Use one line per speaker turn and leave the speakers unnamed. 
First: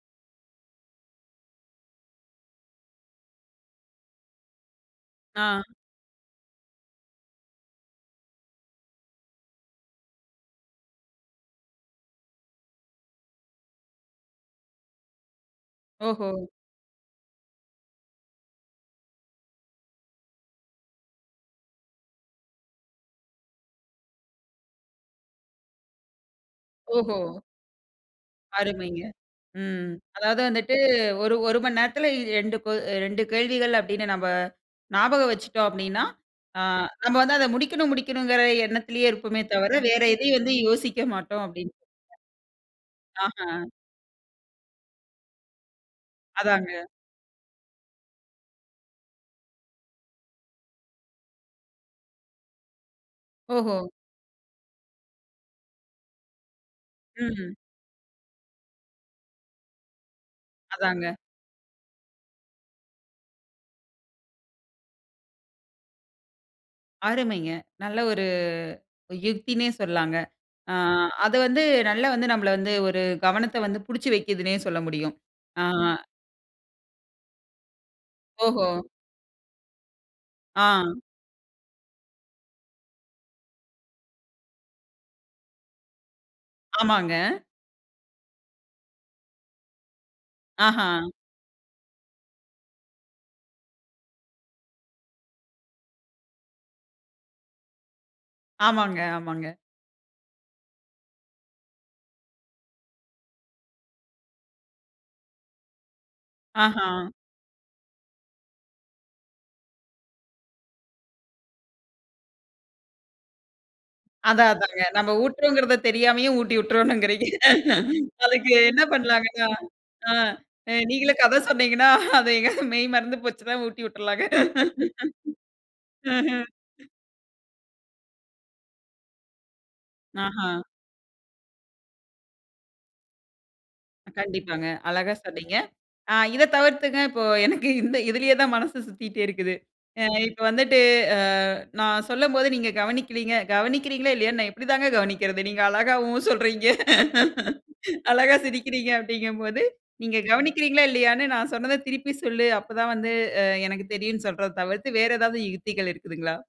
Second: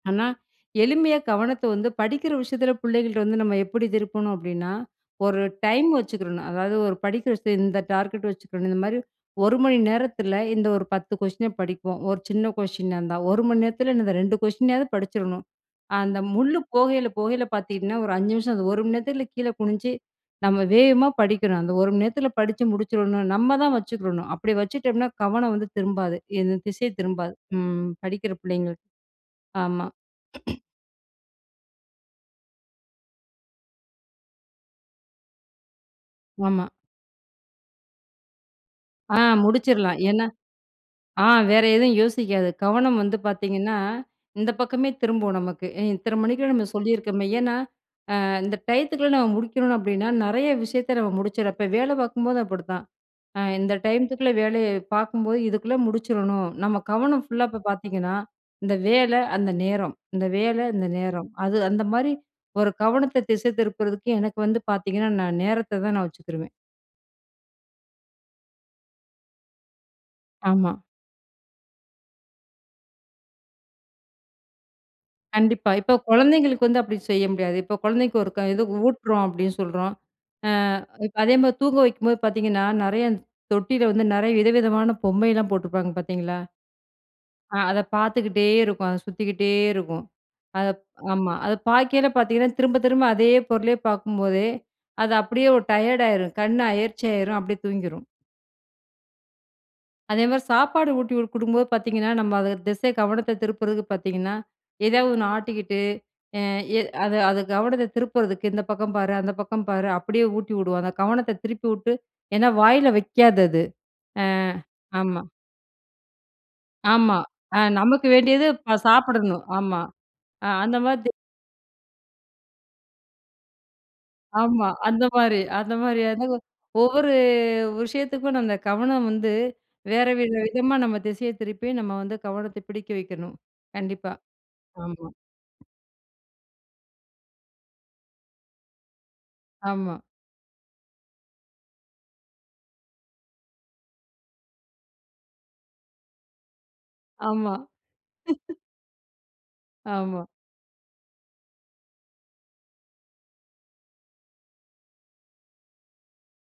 ஆனா, எளிமையா கவனத்தை வந்து படிக்கிற விஷயத்தில பிள்ளைங்கள்ட்ட வந்து நம்ம எப்படி திருப்பணும் அப்படின்னா, ஒரு
ஆ
டைம் வச்சுக்றணும். அதாவது ஒரு படிக்கிற விஷயம், இந்த டார்கெட் வச்சுக்கறணும். இந்த மாதிரி 1 மணி நேரத்தில இந்த ஒரு 10 கொஸ்டின படிப்போம். ஒரு சின்ன கொஸ்டினா இருந்தா, 1 மணி நேரத்தில இந்த இந்த 2 கொஸ்டினையாவது படிச்சுரணும். அந்த
ஓஹோ.
முள்ளு போகையில, போகையில பாத்தீங்கன்னா, ஒரு 5 நிமிஷம், அந்த 1 மணி நேரத்தில கீழே குனிஞ்சி நம்ம வேகமா படிக்கணும். அந்த 1 மணி நேரத்தில படிச்சு முடிச்சுடணும். நம்ம தான் வச்சுக்கரணும். அப்படி வச்சிட்டோம்னா, கவனம் வந்து திரும்பாது. இது திசை
ஓஹோ.
திரும்பாது ம் படிக்கிற பிள்ளைங்களுக்கு.
அருமைங்க.
ஆமா.
ம் அதாவது வந்துட்டு, ஒரு 1 மணி நேரத்தில 2 கொ அ 2 கேள்விகள் அப்டின்னு நம்ப ஞாபகம் வச்சுட்டோம் அப்டின்னா, அ
ஆமா.
நம்ம வந்து அதை முடிக்கணும் முடிக்கணும்கற எண்ணத்திலயே
ஆ
இருப்போமே தவிர,
முடிச்சுரலாம்.
வேற
ஏன்னா,
எதையும் வந்து யோசிக்க
ஆ
மாட்டோம்
வேறு
அப்டின்றிங்க.
எதுவும் யோசிக்காது. கவனம் வந்து
ஆஹ,
பாத்தீங்கன்னா, இந்த பக்கமே திரும்பும் நமக்கு. இ இத்தன மணிக்கு நம்ம
அதாங்க.
சொல்லியிருக்கோமே, ஏன்னா, அ இந்த டைத்துக்குள்ள நம்ம முடிக்கணும் அப்படின்னா, நெறைய விஷயத்தை நம்ம முடிச்சுடுறப்போ, வேலை பாக்கும்போதும் அப்படிதான், அ இந்த
ஓஹோ!
டையத்துக்குள்ளே வேலைய பாக்கும்போது, இதுக்குள்ளே முடிச்சுறணும், நம்ம கவனம் ஃபுல்லா
ம்.
இப்போ பாத்தீங்கன்னா, இந்த வேலை, அந்த நேரம். இந்த வேலை, இந்த
அதாங்க.
நேரம். அது அந்த மாரி, ஒரு கவனத்தை திசை திருப்புறதுக்கு எனக்கு வந்து பாத்தீங்கன்னா "நான் நேரத்தை தான் நான் வச்சுக்குருவேன்."
அருமைங்க. நல்ல ஒரு யுக்தின்னே சொல்லலாங்க.
ஆமா.
ஆ, அது வந்து நல்ல வந்து நம்மள வந்து, ஒரு கவனத்த வந்து புடிச்சு வைக்கிதுன்னே சொல்ல முடியும். ஆ,
கண்டிப்பா. இப்போ கொழந்தைங்களுக்கு வந்து அப்டி செய்ய முடியாது. இப்போ குழந்தைக்கு ஒரு க இது
ஓஹோ!
ஊட்டுறோம் அப்டின்னு சொல்றோம், அ
ஆ.
இப்ப அதே மாரி தூங்க வைக்கும்போது பாத்தீங்கன்னா நெறைய, இந் தொட்டில வந்து நெறைய விதவிதமான பொம்மைலாம் போட்டிருப்பாங்க பாத்தீங்களா
ஆமாங்க.
ஆ அதை பாத்துக்கிட்டே இருக்கும். அது சுத்திக்கிட்டே இருக்கும். அதை
ஆஹா.
ஆமா. அதை பாக்கயில பாத்தீங்கன்னா, திரும்ப திரும்ப அதே பொருளையே பாக்கும்போதே, அது அப்படியே ஒரு டயர்டா ஆயிரும் கண் அயர்ச்சி ஆயிரும் அப்டியே தூங்கிரும்.
ஆமாங்க, ஆமாங்க.
அதேமாரி சாப்பாடு ஊட்டி குடு குடுக்கும்போது பாத்தீங்கன்னா நம்ம அது திசை கவனத்த திருப்புறதுக்கு பாத்தீங்கன்னா ஏதாவது ஒண்ணு ஆட்டிக்கிட்டு எ எ
ஆஹா,
அது அது கவனத்த திருப்புறதுக்கு, இந்த பக்கம் பாரு, அந்த பக்கம் பாரு, அப்படியே ஊட்டி உடுவாங்க. கவனத்த திருப்பி உட்டு, ஏன்னா வாயில வைக்காது அது. அ
அதான் அதாங்க. நம்ம
ஆமா.
ஊட்டுறோம்ங்கிறதை தெரியாமயே, ஊட்டி
ஆமா.
உட்டுறோணுங்கிறீங்க.
அ நமக்கு வேண்டியது
அதுக்கு
இப்போ
என்ன பண்ணலாங்க?
சாப்பிடணும். ஆமா
அ
அ
அ
அந்த மாதி
நீங்களே கதை சொன்னீங்கன்னா, அது எங்கயாது மெய் மறந்து போச்சுனா ஊட்டி உட்டுறலாங்க.
ஆமா. அந்த மாரி அந்த மாதிரியா தாங்க,
ம்ஹ்ம்.
ஒவ்வொரு விஷயத்துக்கும் நம்ம கவனம் வந்து, வேற வேற
ஆஹா,
விதமா நம்ம திசைய திருப்பி, நம்ம வந்து கவனத்த பிடிக்க வைக்கணும். கண்டிப்பா.
கண்டிப்பாங்க.
ஆமா.
அழகா சொன்னீங்க. ஆ இதை தவிர்த்துங்க, இப்போ எனக்கு இந்த இதிலயே தான் மனசு சுத்திக்டே இருக்குது.
ஆமா.
அ இப்போ வந்துட்டு அ, நான் சொல்லம்போது நீங்க கவனிக்கிறீங்க. கவனிக்கிறீங்களா, இல்லையான்னு நான் எப்படி தான் கவனிக்கிறது. நீங்க அழகா உம் சொல்றீங்க.
ஆமா.
அழகா சிரிக்கிறீங்க அப்டிங்கும் போது, நீங்க
ஆமா.
கவனிக்கிறீங்களா, இல்லையான்னு நான் சொன்னத திருப்பி சொல்லு, அப்போ தான் வந்து அ எனக்கு தெரியும்ன்னு சொல்றத தவிர்த்து, வேற ஏதாவது யுக்திகள் இருக்குதுங்களா?